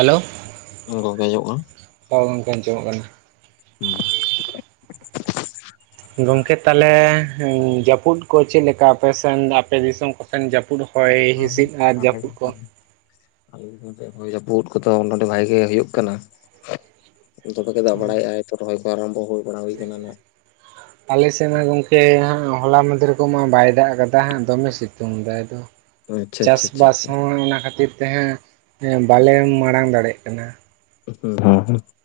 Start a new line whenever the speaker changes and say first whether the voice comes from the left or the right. right: Hello.
left: [unintelligible]
right: ᱦᱚᱸ ᱜᱚᱝᱠᱮ ᱟᱸᱡᱚᱢᱚᱜ ᱠᱟᱱᱟ ᱾
left: [unintelligible]
right: ᱜᱚᱝᱠᱮ ᱛᱟᱦᱚᱞᱮ ᱡᱟᱹᱯᱩᱫ ᱠᱚ ᱪᱮᱫ ᱞᱮᱠᱟ ᱟᱯᱮ ᱥᱮᱱ ᱟᱯᱮ ᱫᱤᱥᱚᱢ ᱠᱚᱥᱮᱱ ᱡᱟᱹᱯᱩᱫ ᱦᱚᱭ
left: ᱦᱩᱸ
right: ᱦᱤᱸᱥᱤᱫ ᱟᱨ
left: ᱟᱞᱮ
right: ᱡᱟᱹᱯᱩᱫ ᱠᱚ?
left: ᱪᱮᱛᱟᱱ ᱟᱞᱮ ᱫᱤᱥᱚᱢ ᱥᱮᱫ ᱦᱚᱭ ᱡᱟᱹᱯᱩᱫ ᱠᱚᱫᱚ ᱱᱚᱸᱰᱮ ᱵᱷᱟᱜᱤ ᱦᱩᱭᱩᱜ ᱠᱟᱱᱟ ᱾ [unintelligible] ᱫᱟᱜ ᱵᱟᱲᱟᱭᱮᱫ-ᱟ ᱛᱚ ᱨᱚᱦᱚᱭ ᱠᱚ ᱟᱨᱟᱢᱵᱷᱚ ᱦᱩᱭ ᱵᱟᱲᱟ ᱦᱩᱭ ᱠᱟᱱᱟ ᱱᱟᱜ᱾
right: ᱟᱞᱮ ᱥᱮᱫ ᱢᱟ ᱜᱚᱝᱠᱮ ᱦᱟᱸᱜ ᱦᱚᱞᱟ ᱢᱟᱫᱷᱮᱨ ᱠᱚᱢᱟ ᱵᱟᱭ ᱫᱟᱜ ᱟᱠᱟᱫᱟ ᱦᱟᱸᱜ ᱫᱚᱢᱮ ᱥᱤᱛᱩᱝ ᱮᱫᱟᱭ ᱫᱚ ᱾
left: ᱟᱪᱪᱷᱟ
right: ᱪᱟᱥ
left: ᱟᱪᱪᱷᱟ ᱟᱪᱪᱷᱟ
right: ᱵᱟᱥ
left: ᱟᱪᱪᱷᱟ
right: ᱦᱚᱸ ᱚᱱᱟ ᱠᱷᱟᱹᱛᱤᱨ ᱛᱮ ᱦᱟᱸᱜ ᱵᱟᱞᱮ ᱢᱟᱲᱟᱝ ᱫᱟᱲᱮᱜ ᱠᱟᱱᱟ᱾
left: [unintelligible]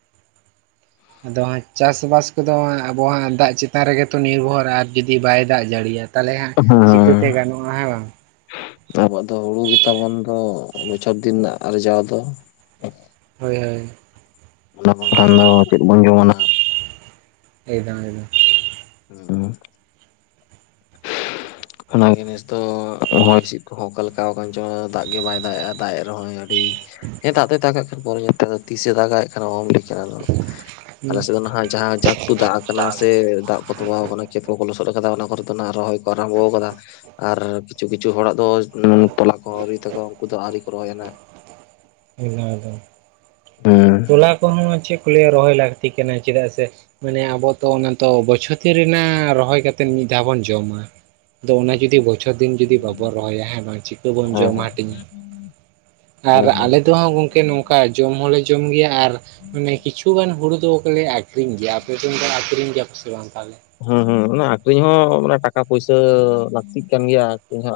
right: ᱟᱫᱚ ᱦᱟᱸᱜ ᱪᱟᱥ ᱵᱟᱥ ᱠᱚᱫᱚ ᱟᱵᱚᱣᱟᱜ ᱫᱟᱜ ᱪᱮᱛᱟᱱ ᱨᱮᱜᱮ ᱛᱚ ᱱᱤᱨᱵᱷᱚᱨ, ᱟᱨ ᱡᱩᱫᱤ ᱵᱟᱭ ᱫᱟᱜ ᱡᱟᱹᱲᱤᱭᱟ᱾ ᱛᱟᱦᱞᱮ ᱦᱟᱸᱜ
left: ᱦᱮᱸ
right: ᱪᱤᱠᱟᱹᱛᱮ ᱜᱟᱱᱚᱜ-ᱟ ᱦᱮᱸ ᱵᱟᱝ
left: ᱟᱵᱚᱣᱟᱜ ᱫᱚ ᱦᱩᱲᱩ ᱜᱤᱛᱟ ᱵᱚᱱ ᱛᱚ ᱵᱚᱪᱷᱚᱨ ᱫᱤᱱ ᱱᱟᱜ ᱟᱨᱡᱟᱣ ᱫᱚ᱾
right: ᱦᱳᱭ ᱦᱳᱭ
left: ᱚᱱᱟ ᱵᱟᱝᱠᱷᱟᱱ ᱫᱚ ᱪᱮᱫ ᱵᱚᱱ ᱡᱚᱢᱟ ᱱᱟᱦᱟᱜ?
right: ᱮᱠᱫᱚᱢ ᱮᱠᱫᱚᱢ
left: [unintelligible] ᱚᱱᱟ ᱜᱮ ᱱᱮᱥ ᱫᱚ ᱦᱚᱭ ᱦᱤᱸᱥᱤᱫ ᱠᱚᱦᱚᱸ ᱚᱠᱟ ᱞᱮᱠᱟ ᱠᱟᱱ ᱪᱚᱝ ᱫᱟᱜ ᱜᱮ ᱵᱟᱭ ᱫᱟᱜ ᱮ-ᱟ ᱫᱟᱜ ᱮ ᱨᱮᱦᱚᱸᱭ ᱦᱮᱸ ᱫᱟᱜ ᱫᱚᱭ ᱫᱟᱜᱟᱜᱷ ᱦᱟᱜ ᱠᱷᱟᱱ ᱯᱚᱨᱮ ᱧᱚᱜ ᱛᱮᱫᱚ ᱛᱤᱥᱮ ᱫᱟᱜᱟᱭ ᱟᱨ ᱚᱦᱚᱢ ᱠᱮᱭᱟ ᱚᱱᱟ ᱫᱚ ᱟᱞᱮ ᱥᱮ ᱫᱚ ᱱᱟᱦᱟᱜ ᱡᱟ ᱮᱠᱴᱩ ᱫᱟᱜ ᱟᱠᱟᱱᱟ ᱥᱮ ᱫᱟᱜ ᱠᱚ ᱛᱚᱸᱵᱟᱣ ᱠᱟᱱᱟ ᱠᱷᱮᱛ ᱠᱚᱠᱚ ᱞᱚᱥᱚᱫ ᱟᱠᱟᱫᱟ ᱚᱱᱟ ᱠᱚᱨᱮ ᱫᱚ ᱱᱟᱜ ᱨᱚᱦᱚᱭ ᱠᱚ ᱟᱨᱟᱢᱵᱷᱚ ᱟᱠᱟᱫᱟ, ᱟᱨ ᱠᱤᱪᱷᱩ ᱠᱤᱪᱷᱩ ᱦᱚᱲᱟᱜ ᱫᱚ ᱛᱚᱞᱟ ᱠᱚ ᱟᱣᱨᱤ ᱛᱟᱠᱚᱣᱟ ᱩᱝᱠᱩ ᱫᱚ ᱟᱹᱣᱨᱤ ᱠᱚ ᱨᱚᱦᱚᱭᱟ ᱱᱟᱜ᱾
right: ᱮᱠᱫᱚᱢ ᱮᱠᱫᱚᱢ ᱛᱚᱞᱟ ᱠᱚᱦᱚᱸ ᱪᱮᱫ ᱠᱚ ᱞᱟᱹᱭᱟ ᱨᱚᱦᱚᱭ ᱞᱟᱹᱠᱛᱤ ᱠᱟᱱᱟ ᱪᱮᱫᱟᱜ ᱥᱮ ᱢᱟᱱᱮ ᱟᱵᱚ ᱛᱚ ᱚᱱᱟ ᱛᱚ ᱵᱚᱪᱷᱚᱛᱤ ᱨᱮᱱᱟᱜ ᱨᱚᱦᱚᱭ ᱠᱟᱛᱮᱫ ᱢᱤᱫ ᱫᱷᱟᱣ ᱵᱚᱱ ᱡᱚᱢᱟ᱾ ᱟᱫᱚ ᱚᱱᱟ ᱡᱩᱫᱤ ᱵᱚᱪᱷᱚᱨ ᱫᱤᱱ ᱡᱩᱫᱤ ᱵᱟᱵᱚᱱ ᱨᱚᱦᱚᱭᱟ ᱦᱮᱸ ᱵᱟᱝ ᱪᱤᱠᱟᱹ ᱵᱚᱱ
left: ᱦᱩᱸ
right: ᱡᱚᱢ ᱦᱟᱹᱴᱤᱧᱟ?
left: ᱦᱮᱸ ᱦᱮᱸ
right: ᱟᱨ
left: ᱦᱮᱸ
right: ᱟᱞᱮ ᱫᱚ ᱦᱟᱜ ᱜᱚᱝᱠᱮ ᱱᱚᱝ ᱠᱟ ᱡᱚᱢ ᱦᱚᱸᱞᱮ ᱡᱚᱢ ᱜᱮᱭᱟ ᱟᱨ ᱠᱤᱪᱷᱩ ᱜᱟᱱ ᱦᱩᱲᱩ ᱫᱚ ᱞᱮ ᱟ- ᱠᱷᱨᱤᱧ ᱜᱮᱭᱟ ᱟᱯᱮ ᱥᱮᱫ ᱟᱠᱷᱨᱤᱧ ᱜᱮᱭᱟ ᱥᱮ ᱵᱟᱝ ᱛᱟᱦᱞᱮ?
left: ᱦᱩᱸ ᱦᱩᱸ ᱚᱱᱟ ᱟᱠᱷᱨᱤᱧ ᱦᱚᱸ ᱢᱟᱱᱮ ᱴᱟᱠᱟ ᱯᱩᱭᱥᱟᱹ ᱞᱟᱹᱠᱛᱤᱜ ᱠᱟᱱ ᱜᱮᱭᱟ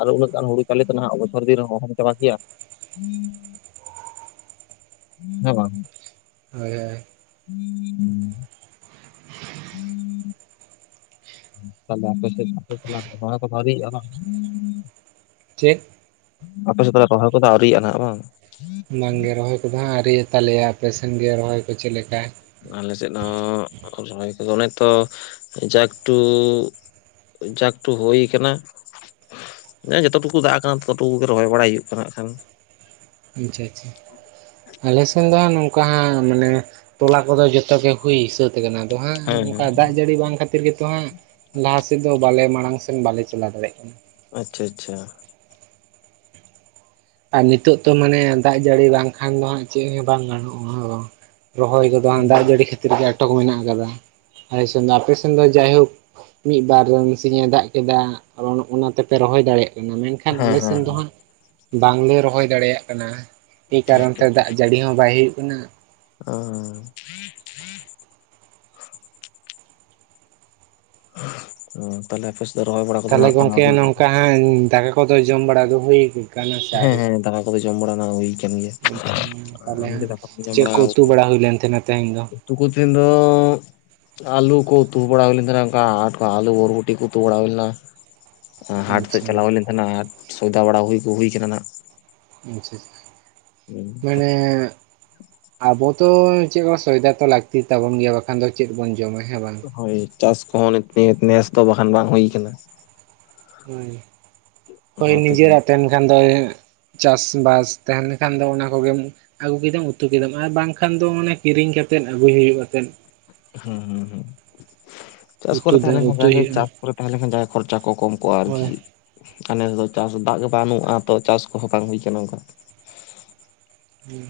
left: ᱟᱨ ᱦᱚᱸ ᱩᱱᱟᱹᱜ ᱜᱟᱱ ᱦᱩᱲᱩ᱾ ᱪᱟᱞᱤ ᱛᱚᱱᱟᱜ ᱵᱚᱪᱷᱚᱨ ᱫᱤᱱ ᱨᱮᱦᱚ ᱚᱦᱚᱢ ᱪᱟᱵᱟ ᱠᱮᱭᱟ᱾ ᱦᱮᱸ ᱵᱟᱝ
right: ᱦᱳᱭ ᱦᱳᱭ
left: [unintelligible] ᱛᱟᱦᱞᱮ ᱟᱯᱮ ᱥᱮᱫ ᱟᱯᱮ ᱦᱚᱲ ᱠᱚ ᱵᱷᱟᱜᱤᱭᱮᱜᱼᱟ ᱵᱟᱝ?
right: ᱪᱮᱫ
left: ᱟᱯᱮ ᱥᱮᱫ ᱨᱚᱦᱚᱭ ᱠᱚᱫᱚ ᱟᱹᱣᱨᱤᱭᱟ-ᱟ ᱱᱟᱜ ᱵᱟᱝ?
right: ᱵᱟᱝ ᱜᱮ ᱨᱚᱦᱚᱭ ᱠᱚᱫᱚ ᱦᱟᱸᱜ ᱟᱹᱣᱨᱤ ᱛᱟᱞᱮᱭᱟ ᱟᱯᱮ ᱥᱮᱱ ᱜᱮ ᱨᱚᱦᱚᱭ ᱠᱚ ᱪᱮᱫ ᱞᱮᱠᱟ?
left: ᱟᱞᱮ ᱥᱮᱫ ᱦᱚᱸ ᱨᱚᱦᱚᱭ ᱠᱚᱫᱚ ᱚᱱᱮ ᱛᱚ ᱡᱟ ᱮᱠᱴᱩ ᱡᱟᱠᱴᱩ ᱦᱩᱭ ᱠᱟᱱᱟ ᱡᱚᱛ ᱴᱩᱠᱩ ᱫᱟᱜ ᱠᱟᱱᱟ ᱛᱚᱛᱚ ᱴᱩᱠᱩᱜᱮ ᱨᱚᱦᱚᱭ ᱵᱟᱲᱟᱭ ᱦᱩᱭᱩᱜ ᱠᱟᱱᱟ ᱦᱟᱜ ᱠᱷᱟᱱ,
right: ᱟᱪᱪᱷᱟ ᱟᱪᱪᱷᱟ ᱟᱞᱮᱥᱱ ᱫᱚ ᱦᱟᱜ ᱱᱚᱝᱠᱟ ᱦᱟᱸᱜ ᱢᱟᱱᱮ ᱛᱚᱞᱟ ᱠᱚᱫᱚ ᱡᱚᱛᱚ ᱜᱮ ᱦᱩᱭ ᱥᱟᱹᱛ ᱟᱠᱟᱱᱟ ᱟᱫᱚ ᱦᱟᱸᱜ
left: ᱦᱮᱸ ᱦᱮᱸ
right: ᱱᱚᱝᱠᱟ ᱫᱟᱜ ᱡᱟᱹᱲᱤ ᱵᱟᱝ ᱠᱷᱟᱱ ᱠᱷᱟᱹᱛᱤᱨ ᱜᱮᱛᱚ ᱦᱟᱸᱜ ᱞᱟᱦᱟ ᱥᱮᱫ ᱫᱚ ᱵᱟᱞᱮ ᱢᱟᱲᱟᱝ ᱥᱮᱱ ᱵᱟᱞᱮ ᱪᱟᱞᱟᱣ ᱫᱟᱲᱮᱜ ᱠᱟᱱᱟ᱾
left: ᱟᱪᱪᱷᱟ ᱟᱪᱪᱷᱟ
right: ᱟᱨ ᱱᱤᱛᱚᱜ ᱛᱚ ᱢᱟᱱᱮ ᱫᱟᱜ ᱡᱟᱹᱲᱤ ᱵᱟᱝ ᱠᱷᱟᱱ ᱫᱚ ᱦᱟᱜ ᱪᱮᱫ ᱦᱚᱸ ᱵᱟᱝ ᱜᱟᱱᱚᱜ-ᱟ᱾ ᱨᱚᱦᱚᱭ ᱠᱚᱫᱚ ᱦᱟᱸᱜ
left: ᱦᱮᱸ
right: ᱫᱟᱜ ᱡᱟᱹᱲᱤ ᱠᱷᱟᱹᱛᱤᱨ ᱜᱮ ᱟᱴᱚᱠ ᱢᱮᱱᱟ ᱟᱠᱟᱫᱟ ᱟᱞᱮ ᱥᱮᱱ ᱫᱚ, ᱟᱯᱮ ᱥᱮᱱ ᱫᱚ ᱡᱟᱭ ᱦᱳᱠ ᱢᱤᱜ ᱵᱟᱨ ᱫᱚ ᱢᱤᱜ ᱥᱤᱧᱮ ᱫᱟᱜ ᱠᱮᱫᱟ ᱚᱱᱟ ᱛᱮᱯᱮ ᱨᱚᱦᱚᱭ ᱫᱟᱲᱮᱭᱟᱜ ᱠᱟᱱᱟ ᱢᱮᱱᱠᱷᱟᱱ ᱟᱞᱮ
left: ᱦᱮᱸ
right: ᱥᱮᱱ ᱫᱚ ᱦᱟᱸᱜ ᱵᱟᱝᱞᱮ ᱨᱚᱦᱚᱭ ᱫᱟᱲᱮᱭᱟᱜ ᱠᱟᱱᱟ ᱮ ᱠᱟᱨᱚᱱ
left: ᱟᱪᱪᱷᱟ
right: ᱛᱮ ᱫᱟᱜ ᱡᱟᱲᱤ ᱦᱚᱸ ᱵᱟᱭ ᱦᱩᱭᱩᱜ ᱠᱟᱱᱟ ᱾
left: ᱚ ᱦᱩᱸ ᱛᱟᱦᱞᱮ ᱟᱯᱮ ᱥᱮᱫ ᱫᱚ ᱨᱚᱦᱚᱭ ᱵᱟᱲᱟ ᱠᱚᱫᱚ ᱱᱟᱜ ᱠᱷᱟᱱ ᱟᱣᱨᱤ [unintelligible]
right: ᱦᱮᱸ ᱫᱟᱠᱟ ᱠᱚᱫᱚ ᱡᱚᱢ ᱵᱟᱲᱟ ᱫᱚ ᱦᱩᱭ ᱠᱟᱱᱟ ᱾
left: ᱦᱮᱸ ᱦᱮᱸ ᱫᱟᱠᱟ ᱠᱚᱫᱚ ᱡᱚᱢ ᱵᱟᱲᱟ ᱱᱟ ᱦᱩᱭ ᱠᱟᱱ ᱜᱮᱭᱟ᱾
right: ᱟᱪᱪᱷᱟ ᱛᱟᱦᱞᱮ
left: ᱟᱢᱜᱮ
right: ᱦᱟᱸᱜ
left: ᱫᱟᱠᱟ ᱠᱚᱢ
right: ᱪᱮᱫ ᱠᱚ ᱩᱛᱩ ᱵᱟᱲᱟ ᱦᱩᱭ ᱞᱮᱱ ᱛᱷᱮᱱᱟ ᱛᱮᱦᱮᱧ ᱫᱚ?
left: [unintelligible] ᱛᱤᱱ ᱫᱚ ᱟᱞᱩ ᱠᱚ ᱩᱛᱩ ᱵᱟᱲᱟ ᱦᱩᱭ ᱞᱮᱱ ᱛᱷᱮᱱᱟ ᱚᱝᱠᱟ ᱟᱞᱩ ᱵᱚᱨᱵᱩᱴᱤ ᱠᱚ ᱩᱛᱩ ᱵᱟᱲᱟ ᱦᱩᱭ ᱞᱮᱱᱟ ᱾ ᱦᱟᱴ ᱥᱮᱫ
right: ᱟᱪᱪᱷᱟ
left: ᱪᱟᱞᱟᱣ ᱦᱩᱭ ᱞᱮᱱ ᱛᱟᱦᱮᱱᱟ ᱦᱟᱴ ᱥᱚᱭᱫᱟ ᱵᱟᱲᱟ ᱦᱩᱭ ᱦᱩᱭ ᱠᱟᱱᱟ ᱱᱟᱜ ᱾
right: ᱟᱪᱪᱷᱟ ᱪᱷᱟ ᱢᱟᱱᱮ ᱟᱵᱚ ᱛᱚ ᱪᱮᱫ ᱠᱚ ᱥᱚᱭᱫᱟ ᱠᱚ ᱞᱟᱹᱠᱛᱤ ᱛᱟᱵᱚᱱ ᱜᱮᱭᱟ ᱵᱟᱠᱷᱟᱱ ᱫᱚ ᱪᱮᱫ ᱵᱚᱱ ᱡᱚᱢᱟ ᱦᱮᱸ ᱵᱟᱝ ᱾
left: ᱦᱚᱭ ᱪᱟᱥ ᱠᱚᱦᱚᱸ [unintelligible] ᱱᱮᱥ ᱫᱚ ᱵᱟᱠᱷᱟᱱ ᱵᱟᱝ ᱦᱩᱭ ᱟᱠᱟᱱᱟ᱾
right: ᱦᱚᱭ [unintelligible] ᱦᱚᱭ
left: ᱚᱱᱟ ᱛᱮᱜᱮ
right: ᱱᱤᱡᱮᱨᱟᱜ ᱛᱟᱦᱮᱸᱱ ᱠᱷᱟᱱ ᱫᱚᱭ ᱪᱟᱥᱵᱟᱥ ᱛᱟᱦᱮᱸᱱ ᱞᱮᱠᱷᱟᱱ ᱫᱚ ᱚᱱᱟ ᱠᱚᱜᱮᱢ ᱟᱹᱜᱩ ᱠᱮᱫᱟᱢ ᱩᱛᱩ ᱠᱮᱫᱟᱢ ᱟᱨ ᱵᱟᱝᱠᱷᱟᱱ ᱫᱚ ᱢᱟᱱᱮ ᱠᱤᱨᱤᱧ ᱠᱟᱛᱮᱫ ᱟᱹᱜᱩᱭ ᱦᱩᱭᱩᱜᱼᱟᱛᱮᱫ᱾
left: ᱦᱩᱸ ᱦᱩᱸ ᱦᱩᱸ, ᱪᱟᱥ
right: ᱩᱛᱩ
left: ᱠᱚᱨᱮ
right: ᱫᱚ
left: ᱛᱟᱦᱮᱸ ᱞᱮᱱᱠᱷᱟᱱ
right: ᱩᱛᱩᱭ
left: ᱡᱟᱜᱮ
right: ᱦᱩᱭᱩᱜᱼᱟ
left: ᱪᱟᱥ ᱛᱟᱦᱮᱸ ᱞᱮᱱᱠᱷᱟᱱ ᱡᱟᱦᱟᱸ ᱠᱷᱚᱨᱪᱟ ᱠᱚ ᱠᱚᱢ ᱠᱚᱜᱼᱟ
right: ᱦᱳᱭ
left: ᱟᱨᱠᱤ ᱾ ᱱᱮᱥ ᱫᱚ ᱪᱟᱥ ᱫᱟᱜ ᱜᱮ ᱵᱟᱹᱱᱩᱜᱼᱟ ᱛᱚ ᱪᱟᱥ ᱠᱚᱦᱚᱸ ᱵᱟᱝ ᱦᱩᱭ ᱟᱠᱟᱱᱟ ᱚᱱᱠᱟ᱾
right: ᱦᱩᱸ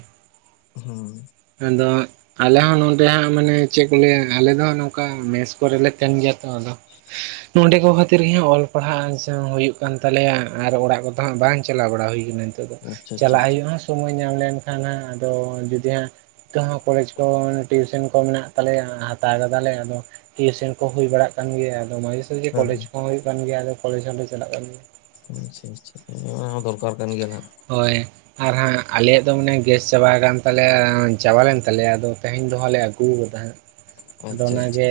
left: ᱦᱩᱸ
right: ᱟᱫᱚ ᱟᱞᱮ ᱦᱚᱸ ᱱᱚᱸᱰᱮ ᱦᱟᱸᱜ ᱢᱟᱱᱮ ᱪᱮᱫ ᱠᱚ ᱞᱟᱹᱭᱟ ᱟᱞᱮ ᱫᱚ ᱱᱚᱝᱠᱟ ᱢᱮᱥ ᱠᱚᱨᱮ ᱞᱮ ᱛᱟᱦᱮᱸᱱ ᱜᱮᱭᱟ ᱛᱚ ᱟᱫᱚ,
left: [inaudible]
right: ᱱᱚᱰᱮ ᱠᱚ ᱠᱷᱟᱹᱛᱤᱨ ᱜᱮ ᱚᱞ ᱯᱟᱲᱦᱟᱜ [unintelligible] ᱦᱩᱭᱩᱜ ᱠᱟᱱ ᱛᱟᱞᱮᱭᱟ ᱟᱨ ᱚᱲᱟᱜ ᱠᱚᱫᱚ ᱦᱟᱸᱜ ᱵᱟᱝ ᱪᱟᱞᱟᱣ ᱵᱟᱲᱟ ᱦᱩᱭ ᱟᱠᱟᱱᱟ
left: ᱟᱪᱪᱷᱟ
right: ᱾
left: ᱟᱪᱪᱷᱟ
right: ᱪᱟᱞᱟᱜ
left: ᱟᱪᱪᱷᱟ
right: ᱦᱩᱭᱩᱜᱼᱟ ᱥᱚᱢᱚᱭ ᱧᱟᱢ ᱞᱮᱱᱠᱷᱟᱱ ᱦᱟᱸᱜ ᱟᱫᱚ ᱡᱩᱫᱤ ᱦᱟᱸᱜ ᱱᱤᱛ ᱦᱚᱸ ᱠᱚᱞᱮᱡᱽ ᱠᱚ ᱴᱤᱭᱩᱥᱚᱱ ᱠᱚ ᱢᱮᱱᱟᱜ ᱛᱟᱞᱮᱭᱟ ᱦᱟᱛᱟᱣ ᱠᱟᱫᱟᱞᱮ ᱟᱫᱚ ᱴᱤᱭᱩᱥᱚᱱ ᱠᱚ ᱦᱩᱭ ᱵᱟᱲᱟᱜ ᱠᱟᱱ ᱜᱮᱭᱟ, ᱟᱫᱚ ᱢᱟᱡᱷᱮ ᱥᱟᱡᱷᱮ
left: ᱦᱮᱸ
right: ᱠᱚᱞᱮᱡᱽ
left: ᱦᱮᱸ
right: ᱠᱚᱦᱚ ᱦᱩᱭᱩᱜ ᱠᱟᱱ ᱜᱮᱭᱟ ᱟᱫᱚ ᱠᱚᱞᱮᱡᱽ ᱦᱚᱸᱞᱮ ᱪᱟᱞᱟᱜ ᱠᱟᱱ ᱜᱮᱭᱟ ᱾
left: ᱟᱪᱪᱷᱟ ᱟᱪᱪᱷᱟ, ᱦᱮᱸ ᱚᱱᱟ ᱦᱚᱸ ᱫᱚᱨᱠᱟᱨ ᱠᱟᱱ ᱜᱮᱭᱟ ᱱᱟᱦᱟᱜ ᱾
right: ᱦᱚᱭ ᱟᱨ ᱦᱟᱸᱜ ᱟᱞᱮᱭᱟᱜ ᱫᱚ ᱢᱟᱱᱮ ᱜᱮᱥ ᱪᱟᱵᱟ ᱟᱠᱟᱱ ᱛᱟᱞᱮᱭᱟ ᱪᱟᱵᱟ ᱞᱮᱱ ᱛᱟᱞᱮᱭᱟ ᱟᱫᱚ ᱛᱮᱦᱮᱧ ᱫᱚᱦᱟ ᱞᱮ ᱟᱹᱜᱩ ᱠᱟᱫᱟ ᱦᱟᱸᱜ ᱾ ᱟᱫᱚ
left: ᱟᱪᱪᱷᱟ
right: ᱚᱱᱟᱜᱮ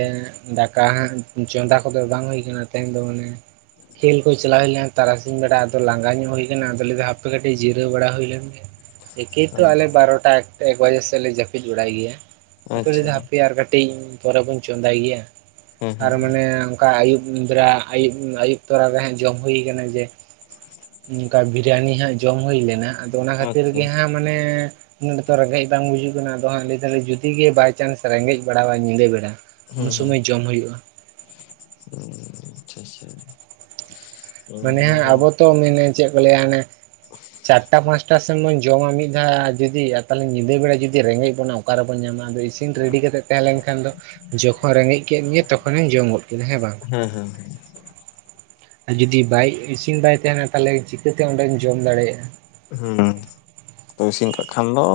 right: ᱫᱟᱠᱟ ᱦᱟᱸᱜ ᱪᱚᱸᱫᱟ ᱠᱚᱫᱚ ᱵᱟᱝ ᱦᱩᱭ ᱠᱟᱱᱟ ᱛᱮᱦᱮᱧ ᱫᱚ ᱢᱟᱱᱮ ᱠᱷᱮᱞ ᱠᱚ ᱪᱟᱞᱟᱣ ᱦᱩᱭ ᱞᱮᱱᱟ ᱛᱟᱨᱟᱥᱤᱧ ᱵᱮᱲᱟ ᱟᱫᱚ ᱞᱟᱸᱜᱟ ᱧᱚᱜ ᱦᱩᱭ ᱟᱠᱟᱱᱟ ᱟᱫᱚ ᱞᱟᱹᱭᱟ [unintelligible] ᱦᱟᱯᱮ ᱠᱟᱹᱴᱤᱡ ᱡᱤᱨᱟᱹᱣ ᱵᱟᱲᱟ ᱦᱩᱭ ᱞᱮᱱ ᱜᱮ ᱮᱠᱮ
left: ᱟᱪᱪᱷᱟ
right: ᱛᱚ
left: ᱦᱮᱸ
right: ᱟᱞᱮ ᱵᱟᱨᱚᱴᱟ ᱮᱠ ᱮᱠ ᱵᱟᱡᱮ ᱥᱮᱫ ᱞᱮ ᱡᱟᱹᱯᱤᱫ ᱵᱟᱲᱟᱭ ᱜᱮᱭᱟ, [unintelligible]
left: ᱟᱪᱪᱷᱟ
right: ᱫᱚ ᱦᱟᱯᱮ ᱟᱨ ᱠᱟᱹᱴᱤᱡ ᱯᱚᱨᱮ ᱵᱚᱱ ᱪᱚᱸᱫᱟᱭ ᱜᱮᱭᱟ
left: ᱦᱮᱸ
right: ᱾ ᱟᱨ
left: ᱦᱮᱸ ᱦᱮᱸ
right: ᱢᱟᱱᱮ ᱚᱱᱠᱟ ᱟᱹᱭᱩᱵ ᱵᱮᱨᱟ ᱟᱹᱭᱩᱵ ᱟᱹᱭᱩᱵ ᱛᱚᱨᱟ ᱨᱮ ᱦᱮᱸ ᱡᱚᱢ ᱦᱩᱭ ᱠᱟᱱᱟ ᱡᱮ, ᱚᱝᱠᱟ ᱵᱤᱨᱭᱟᱱᱤ ᱦᱟᱸᱜ ᱡᱚᱢ ᱦᱩᱭ ᱞᱮᱱᱟ ᱟᱫᱚ ᱚᱱᱟ ᱠᱷᱟᱹᱛᱤᱨ
left: ᱟᱪᱪᱷᱟ
right: ᱜᱮ ᱦᱟᱸᱜ ᱢᱟᱱᱮ ᱱᱚᱰᱮ ᱛᱚ ᱨᱮᱸᱜᱮᱡ ᱵᱟᱝ ᱵᱩᱡᱩᱜ ᱠᱟᱱᱟ ᱟᱫᱚ ᱦᱟᱸ ᱞᱟᱹᱭ ᱫᱟᱞᱮ ᱡᱩᱫᱤ ᱜᱮ ᱵᱟᱭᱪᱟᱱᱥ ᱨᱮᱸᱜᱮᱡ ᱵᱟᱲᱟᱣᱟ ᱧᱤᱫᱟᱹ ᱵᱮᱲᱟ ᱾
left: ᱦᱩᱸ ᱦᱩᱸ ᱟᱪᱪᱷᱟ ᱪᱷᱟ,
right: ᱢᱟᱱᱮ ᱦᱟᱜ ᱟᱵᱚ ᱛᱚ ᱢᱮᱱᱮ ᱪᱮᱫ ᱠᱚ ᱞᱟᱹᱭᱟ ᱚᱱᱮ ᱪᱟᱨᱴᱟ ᱯᱟᱸᱪᱴᱟ ᱥᱮᱱ ᱵᱚᱱ ᱡᱚᱢᱟ ᱢᱤᱫ ᱫᱷᱟᱣ ᱡᱩᱫᱤ ᱛᱟᱦᱚᱞᱮ ᱧᱤᱫᱟᱹ ᱵᱮᱲᱟ ᱡᱩᱫᱤ ᱨᱮᱸᱜᱮᱡ ᱵᱚᱱᱟ ᱚᱠᱟ ᱨᱮᱵᱚᱱ ᱧᱟᱢᱟ, ᱟᱫᱚ ᱤᱥᱤᱱ ᱨᱮᱰᱤ ᱠᱟᱛᱮᱫ ᱛᱟᱦᱮᱸ ᱞᱮᱱᱠᱷᱟᱱ ᱫᱚ, ᱡᱚᱠᱷᱚᱱ ᱨᱮᱸᱜᱮᱡ ᱠᱮᱫ ᱢᱮᱭᱟ ᱛᱚᱠᱷᱚᱱᱮᱢ ᱡᱚᱢ ᱜᱚᱫ ᱠᱮᱫᱟ ᱦᱮᱸ ᱵᱟᱝ᱾
left: ᱦᱮᱸ ᱦᱮᱸ
right: ᱡᱩᱫᱤ ᱵᱟᱭ ᱤᱥᱤᱱ ᱵᱟᱭ ᱛᱟᱦᱮᱸᱱᱟ ᱛᱟᱦᱚᱞᱮ ᱪᱤᱠᱟᱹᱛᱮ ᱚᱸᱰᱮᱢ ᱡᱚᱢ ᱫᱟᱲᱮᱭᱟᱜᱼᱟ ᱾
left: ᱦᱩᱸ, ᱤᱥᱤᱱ ᱠᱟᱜ ᱠᱷᱟᱱ ᱫᱚ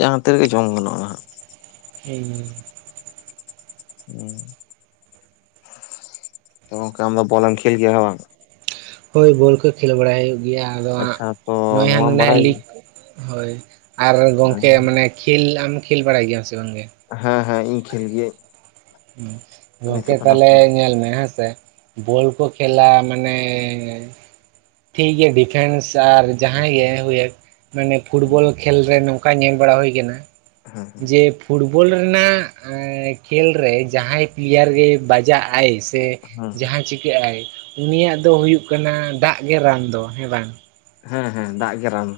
left: ᱡᱟᱦᱟᱸ ᱛᱤᱨᱮᱜᱮ ᱡᱚᱢ ᱜᱟᱱᱚᱜᱼᱟ ᱦᱟᱸᱜ᱾
right: ᱦᱩᱸ
left: ᱦᱩᱸ ᱛᱚ ᱜᱚᱢᱠᱮ ᱟᱢᱫᱚ ᱵᱚᱞ ᱮᱢ ᱠᱷᱮᱞ ᱜᱮᱭᱟ ᱦᱮᱸ ᱵᱟᱝ?
right: ᱦᱚᱭ, ᱵᱚᱞ ᱠᱚ ᱠᱷᱮᱞ ᱵᱟᱲᱟᱭ ᱦᱩᱭᱩᱜ ᱜᱮᱭᱟ ᱟᱫᱚ ᱦᱟᱸᱜ
left: ᱟᱪᱪᱷᱟ ᱛᱚ
right: ᱱᱚᱜᱼᱚᱭ ᱦᱟᱜ
left: ᱱᱚᱣᱟᱢ
right: ᱱᱚᱰᱮ
left: ᱵᱟᱲᱟᱭ
right: ᱞᱤᱜᱽ ᱦᱚᱭ ᱟᱨ ᱜᱚᱝᱠᱮ ᱢᱟᱱᱮ ᱠᱷᱮᱞ ᱟᱢ ᱠᱷᱮᱞ ᱵᱟᱲᱟᱭ ᱜᱮᱭᱟᱢ ᱥᱮ ᱵᱟᱝᱜᱮ?
left: ᱦᱮᱸ ᱦᱮᱸ ᱤᱧ ᱠᱷᱮᱞ ᱜᱤᱭᱟᱹᱧ᱾
right: ᱜᱚᱢᱠᱮ
left: ᱱᱤᱛᱚᱜ ᱫᱚ ᱱᱟᱜ
right: ᱛᱟᱦᱞᱮ ᱧᱮᱞ ᱢᱮ ᱦᱮᱸᱥᱮ ᱵᱚᱞ ᱠᱚ ᱠᱷᱮᱞᱟ ᱢᱟᱱᱮ ᱴᱷᱤᱠ ᱜᱮ ᱰᱤᱯᱷᱮᱱᱥ ᱟᱨ ᱡᱟᱦᱟᱸᱭ ᱜᱮ ᱦᱩᱭ ᱮᱱ, ᱢᱟᱱᱮ ᱯᱷᱩᱴᱵᱚᱞ ᱠᱷᱮᱞ ᱨᱮ ᱱᱚᱝᱠᱟ ᱧᱮᱞ ᱵᱟᱲᱟ ᱦᱩᱭ ᱟᱠᱟᱱᱟ,
left: ᱦᱮᱸ
right: ᱡᱮ ᱯᱷᱩᱴᱵᱚᱞ ᱨᱮᱱᱟᱜ ᱠᱷᱮᱞ ᱨᱮ ᱡᱟᱦᱟᱸᱭ ᱯᱞᱤᱭᱟᱨ ᱜᱮᱭ ᱵᱟᱡᱟᱜ ᱟᱭ ᱥᱮ
left: ᱦᱮᱸ
right: ᱡᱟᱦᱟᱸ ᱪᱤᱠᱟᱹᱜ ᱟᱭ ᱩᱱᱤᱭᱟᱜ ᱫᱚ ᱦᱩᱭᱩᱜ ᱠᱟᱱᱟ ᱫᱟᱜ ᱜᱮ ᱨᱟᱱ ᱫᱚ ᱦᱮᱸ ᱵᱟᱝ?
left: ᱦᱮᱸ ᱦᱮᱸ ᱫᱟᱜ ᱜᱮ ᱨᱟᱱ᱾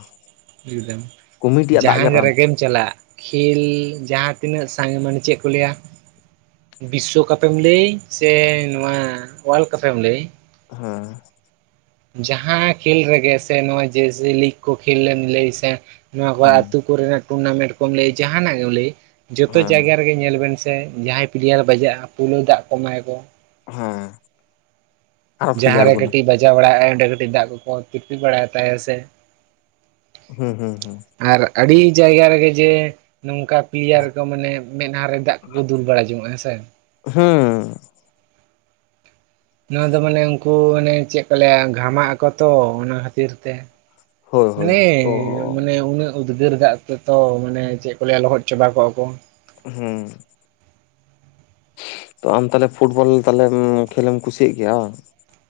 right: ᱮᱠᱫᱚᱢ
left: ᱠᱚᱢᱤᱴᱤᱭᱟᱜ ᱫᱟᱜ
right: ᱡᱟᱦᱟᱸ ᱜᱮ
left: ᱨᱟᱱ
right: ᱨᱮᱜᱮᱢ ᱪᱟᱞᱟᱜ ᱠᱷᱮᱞ ᱡᱟᱦᱟᱸ ᱛᱤᱱᱟᱹᱜ ᱥᱟᱜ ᱢᱟᱱᱮ ᱪᱮᱫ ᱠᱚ ᱞᱟᱹᱭᱟ, ᱵᱤᱥᱥᱚᱠᱟᱯᱮᱢ ᱞᱟᱹᱭ ᱥᱮ ᱱᱚᱣᱟ ᱚᱣᱟᱞ ᱠᱟᱯᱮᱢ ᱞᱟᱹᱭ,
left: ᱦᱮᱸ
right: ᱡᱟᱦᱟᱸ ᱠᱷᱮᱞ ᱨᱮᱜᱮ ᱥᱮ ᱱᱚᱣᱟ ᱡᱮᱥᱮ ᱞᱤᱜᱽ ᱠᱚ ᱠᱷᱮᱞ ᱞᱮᱢ ᱞᱟᱹᱭ ᱥᱮ ᱱᱚᱣᱟ ᱠᱚ
left: ᱦᱮᱸ
right: ᱟᱹᱛᱩ ᱠᱚᱨᱮᱱᱟᱜ ᱴᱩᱨᱱᱟᱢᱮᱱᱴ ᱠᱚᱢ ᱞᱟᱹᱭ ᱡᱟᱦᱱᱟᱜ ᱜᱮᱢ ᱞᱟᱹᱭ ᱡᱚᱛᱚ
left: ᱦᱮᱸ
right: ᱡᱟᱭᱜᱟ ᱨᱮᱜᱮ ᱧᱮᱞ ᱵᱮᱱ ᱥᱮ ᱥᱮ ᱡᱟᱦᱟᱸᱭ ᱯᱤᱞᱮᱟᱨ ᱵᱟᱡᱟᱜᱼᱟ, ᱯᱩᱭᱭᱳ ᱫᱟᱜ ᱠᱚ ᱮᱢᱟᱭᱟ ᱠᱚ
left: ᱦᱮᱸ ᱟᱨᱚ ᱠᱷᱤᱞᱮ
right: ᱡᱟᱦᱟᱸ ᱨᱮᱜᱮ
left: ᱟᱬᱜᱚᱱᱟ
right: ᱠᱟᱹᱴᱤᱡ ᱵᱟᱡᱟᱣ ᱵᱟᱲᱟᱭ ᱟᱭ ᱚᱸᱰᱮ ᱠᱟᱹᱴᱤᱡ ᱫᱟᱜ ᱠᱚᱠᱚ ᱛᱤᱯᱤ ᱵᱟᱲᱟᱭ ᱛᱟᱭᱟ ᱥᱮ
left: ᱦᱩᱸ ᱦᱩᱸ ᱦᱩᱸ
right: ᱟᱨ ᱟᱹᱰᱤ ᱡᱟᱭᱜᱟ ᱨᱮᱜᱮ ᱡᱮ ᱱᱚᱝᱠᱟ ᱯᱞᱮᱭᱟᱨ ᱠᱚ ᱢᱟᱱᱮ ᱢᱮᱫᱦᱟ ᱨᱮ ᱫᱟᱜ ᱠᱚᱠᱚ ᱫᱩᱞ ᱵᱟᱲᱟ ᱡᱚᱝᱚᱜᱼᱟ ᱦᱮᱸ ᱥᱮ
left: ᱦᱩᱸ
right: ᱱᱚᱣᱟ ᱫᱚ ᱢᱟᱱᱮ ᱩᱱᱠᱩ ᱢᱟᱱᱮ ᱪᱮᱫ ᱠᱚ ᱞᱟᱹᱭᱟ ᱜᱷᱟᱢᱟᱜ ᱟᱠᱚ ᱛᱚ᱾ ᱚᱱᱟ ᱠᱷᱟᱹᱛᱤᱨ ᱛᱮ
left: ᱦᱳᱭ ᱦᱳᱭ
right: ᱢᱟᱱᱮ
left: ᱛᱚ
right: ᱢᱟᱱᱮ ᱩᱱᱟᱹᱜ ᱩᱫᱽᱜᱟᱹᱨ ᱜᱟᱜ ᱡᱚᱛᱚ ᱢᱟᱱᱮ ᱪᱮᱫ ᱠᱚ ᱞᱟᱹᱭᱟ ᱞᱚᱦᱚᱫ ᱪᱟᱵᱟ ᱠᱚᱜᱼᱟ ᱠᱚ᱾
left: ᱦᱩᱸ ᱛᱚ ᱟᱢ ᱛᱟᱦᱚᱞᱮ ᱯᱷᱩᱴᱵᱚᱞ ᱛᱟᱦᱞᱮ ᱠᱷᱮᱞᱮᱢ ᱠᱩᱥᱤᱭᱟᱜ ᱜᱮᱭᱟ?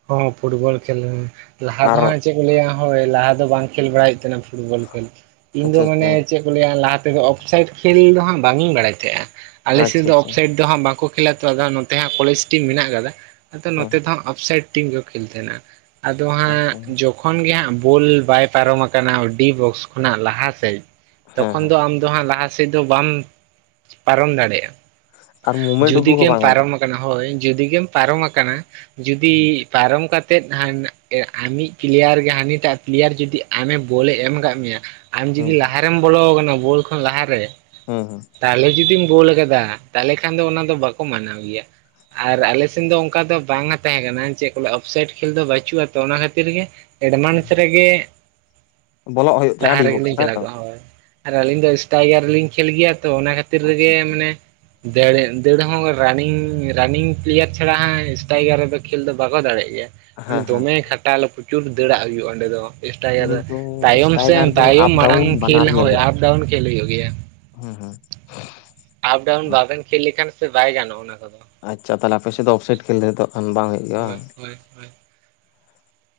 right: ᱦᱚ ᱯᱷᱩᱴᱵᱚᱞ ᱠᱷᱮᱞ ᱞᱟᱦᱟ ᱫᱚ
left: ᱟᱨ
right: ᱦᱟᱸ ᱪᱮᱫ ᱠᱚ ᱞᱟᱹᱭᱟ ᱦᱳᱭ ᱞᱟᱦᱟ ᱫᱚ ᱵᱟᱝ ᱠᱷᱮᱞ ᱵᱟᱲᱟᱭ ᱦᱩᱭᱩᱜ ᱛᱟᱦᱮᱱᱟ᱾ ᱯᱷᱩᱴᱵᱚᱞ ᱠᱷᱮᱞ ᱤᱧ ᱫᱚ
left: ᱟᱪᱪᱷᱟ
right: ᱢᱟᱱᱮ
left: ᱟᱪᱪᱷᱟ
right: ᱪᱮᱫ ᱞᱟᱦᱟ ᱛᱮᱫᱚ ᱚᱯᱷᱥᱟᱭᱤ ᱠᱷᱮᱞ ᱫᱚ ᱦᱟᱸᱜ ᱵᱟᱝ ᱤᱧ ᱵᱟᱲᱟᱭ ᱛᱟᱦᱮᱸᱜᱼᱟ, ᱟᱞᱮᱥᱮᱫ
left: ᱟᱪᱪᱷᱟ
right: ᱫᱚ
left: ᱟᱪᱪᱷᱟ
right: ᱚᱯᱷᱥᱟᱭᱤᱰ ᱛᱚ ᱦᱚᱸ ᱵᱟᱠᱚ ᱠᱷᱮᱞᱟ ᱛᱚ᱾ ᱟᱫᱟ ᱱᱚᱛᱮ ᱠᱚᱞᱮᱡᱽ ᱴᱤᱢ ᱢᱮᱱᱟᱜ ᱟᱠᱟᱫᱟ᱾ ᱟᱫᱚ
left: ᱦᱮᱸ
right: ᱱᱚᱛᱮ ᱫᱚᱦᱚ ᱟᱯᱥᱟᱭᱤᱴ ᱴᱤᱢ ᱜᱮ ᱠᱷᱮᱞ ᱛᱟᱦᱮᱱᱟ ᱟᱫᱚ
left: ᱦᱮᱸ
right: ᱦᱟᱸᱜ ᱛᱚᱠᱷᱚᱱ ᱜᱮ ᱦᱟᱸᱜ ᱵᱳᱞ ᱵᱟᱭ ᱯᱟᱨᱚᱢ ᱟᱠᱟᱱᱟ ᱰᱤ ᱵᱚᱠᱥ ᱠᱷᱚᱱᱟᱜ ᱞᱟᱦᱟ ᱥᱮᱫ
left: ᱦᱮᱸ
right: ᱛᱚᱠᱷᱚᱱ
left: ᱦᱮᱸ
right: ᱫᱚ ᱟᱢ ᱫᱚ ᱦᱟᱸᱜ ᱞᱟᱦᱟᱟᱥᱮᱫ ᱫᱚ ᱵᱟᱢ ᱯᱟᱨᱚᱢ ᱫᱟᱲᱮᱭᱟᱜᱼᱟ᱾
left: ᱟᱨ ᱢᱩᱢᱮᱱᱴ
right: ᱡᱩᱫᱤ
left: ᱩᱫᱩᱜ ᱦᱚᱸ
right: ᱜᱮᱢ
left: ᱵᱟᱝ ᱜᱟᱱᱚᱜᱼᱟ
right: ᱯᱟᱨᱚᱢᱟ ᱟᱠᱟᱱᱟ ᱦᱳᱭ ᱡᱩᱫᱤ ᱜᱮᱢ ᱯᱟᱨᱚᱢ ᱟᱠᱟᱱᱟ, ᱡᱩᱫᱤ
left: ᱦᱩᱸ
right: ᱯᱟᱨᱚᱢ ᱠᱟᱛᱮᱫ ᱦᱟᱱ ᱟᱢᱤᱡ ᱯᱞᱮᱭᱟᱨ ᱜᱮ ᱦᱟᱹᱱᱤᱴᱟᱜ ᱯᱞᱮᱭᱟᱨ ᱡᱩᱫᱤ ᱟᱢᱮ ᱵᱚᱞᱮ ᱮᱢ ᱠᱟᱫ ᱢᱮᱭᱟ ᱟᱢ ᱡᱩᱫᱤ
left: ᱦᱩᱸ
right: ᱞᱟᱦᱟᱨᱮᱢ ᱵᱚᱞᱚ ᱟᱠᱟᱱᱟ ᱵᱳᱞ ᱠᱷᱚᱱ ᱞᱟᱦᱟᱨᱮ
left: ᱦᱩᱸ ᱦᱩᱸ
right: ᱛᱟᱦᱚᱞᱮ ᱡᱩᱫᱤᱢ ᱜᱳᱞ ᱟᱠᱟᱫᱟ ᱛᱟᱦᱚᱞᱮ ᱠᱷᱟᱱ ᱫᱚ ᱚᱱᱟ ᱫᱚ ᱵᱟᱠᱚ ᱢᱟᱱᱟᱣ ᱜᱮᱭᱟ᱾ ᱟᱨ ᱟᱞᱮ ᱥᱮᱱ ᱫᱚ ᱚᱱᱠᱟ ᱫᱚ ᱵᱟᱝ ᱛᱟᱦᱮᱸ ᱠᱟᱱᱟ ᱪᱮᱫ ᱠᱚ ᱞᱟᱹᱭᱟ ᱚᱯᱷᱥᱟᱭᱤᱰ ᱠᱷᱮᱞ ᱫᱚ ᱵᱟᱹᱪᱩᱜᱼᱟ ᱛᱚ, ᱚᱱᱟ ᱠᱷᱟᱹᱛᱤᱨ ᱜᱮ ᱮᱰᱵᱷᱟᱱᱥ ᱨᱮᱜᱮ
left: ᱵᱚᱞᱚᱜ ᱦᱩᱭᱩᱜ ᱛᱟᱭᱟ
right: ᱞᱟᱦᱟ
left: ᱟᱹᱰᱤ ᱵᱚᱠᱥ
right: ᱨᱮᱜᱮᱞᱤᱧ ᱪᱟᱞᱟᱜ
left: ᱛᱟᱭᱛᱚ
right: ᱠᱚᱜᱼᱟ ᱦᱳᱭ᱾ ᱟᱨ ᱟᱹᱞᱤᱧ ᱫᱚ ᱮᱴᱟᱭᱜᱟᱨ ᱞᱤᱧ ᱠᱷᱮᱞ ᱜᱮᱭᱟ ᱛᱚ᱾ ᱚᱱᱟ ᱠᱷᱟᱹᱛᱤᱨ
left: ᱟᱪᱪᱷᱟ
right: ᱨᱮᱜᱮ ᱢᱟᱱᱮ ᱫᱟᱹᱲ ᱫᱟᱹᱲ ᱦᱚᱸ ᱨᱟᱱᱤᱝ ᱨᱟᱱᱤᱝ ᱯᱞᱮᱭᱟᱨ ᱪᱷᱟᱲᱟ ᱦᱟᱸᱜ ᱮᱥᱴᱟᱭᱜᱟᱨ ᱨᱮᱫᱚ ᱠᱷᱮᱞ ᱫᱚ ᱵᱟᱠᱚ ᱫᱟᱲᱮᱜ ᱜᱮᱭᱟ᱾
left: ᱟᱪᱪᱷᱟ
right: ᱢᱟᱱᱮ
left: ᱦᱮᱸ ᱦᱮᱸ
right: ᱫᱚᱢᱮ ᱠᱷᱟᱴᱟᱞ ᱯᱨᱚᱪᱩᱨ ᱫᱟᱹᱲᱟᱜ ᱦᱩᱭᱩᱜᱼᱟ ᱚᱸᱰᱮ ᱫᱚ ᱥᱴᱟᱭᱠᱟᱨ
left: ᱩᱱᱤ ᱫᱚ
right: ᱛᱟᱭᱚᱢ ᱥᱮ
left: ᱥᱴᱟᱭᱜᱟᱨ ᱫᱚ
right: ᱛᱟᱭᱚᱢ
left: ᱟᱯ
right: ᱢᱟᱲᱟᱝ
left: ᱰᱟᱣᱩᱱ
right: ᱠᱷᱮᱞ ᱦᱳᱭ ᱟᱯ ᱰᱟᱣᱩᱱ ᱠᱷᱮᱞ ᱦᱩᱭᱩᱜ ᱜᱮᱭᱟ᱾
left: ᱦᱩᱸ ᱦᱩᱸ
right: ᱟᱯ ᱰᱟᱣᱩᱱ ᱵᱟᱵᱮᱱ ᱠᱷᱮᱞ ᱞᱮᱠᱷᱟᱱ ᱥᱮ ᱵᱟᱭ ᱜᱟᱱᱚᱜᱼᱟ ᱚᱱᱟ ᱠᱚᱫᱚ᱾
left: ᱟᱪᱪᱷᱟ ᱛᱟᱦᱮ ᱟᱯᱮ ᱥᱮᱫ ᱚᱥᱟᱭᱤ ᱠᱷᱮᱞ ᱨᱮᱫᱚ ᱠᱷᱟᱱ ᱵᱟᱝ ᱦᱩᱭᱩᱜᱼᱟ᱾
right: ᱦᱳᱭ ᱦᱳᱭ ᱦᱳᱭ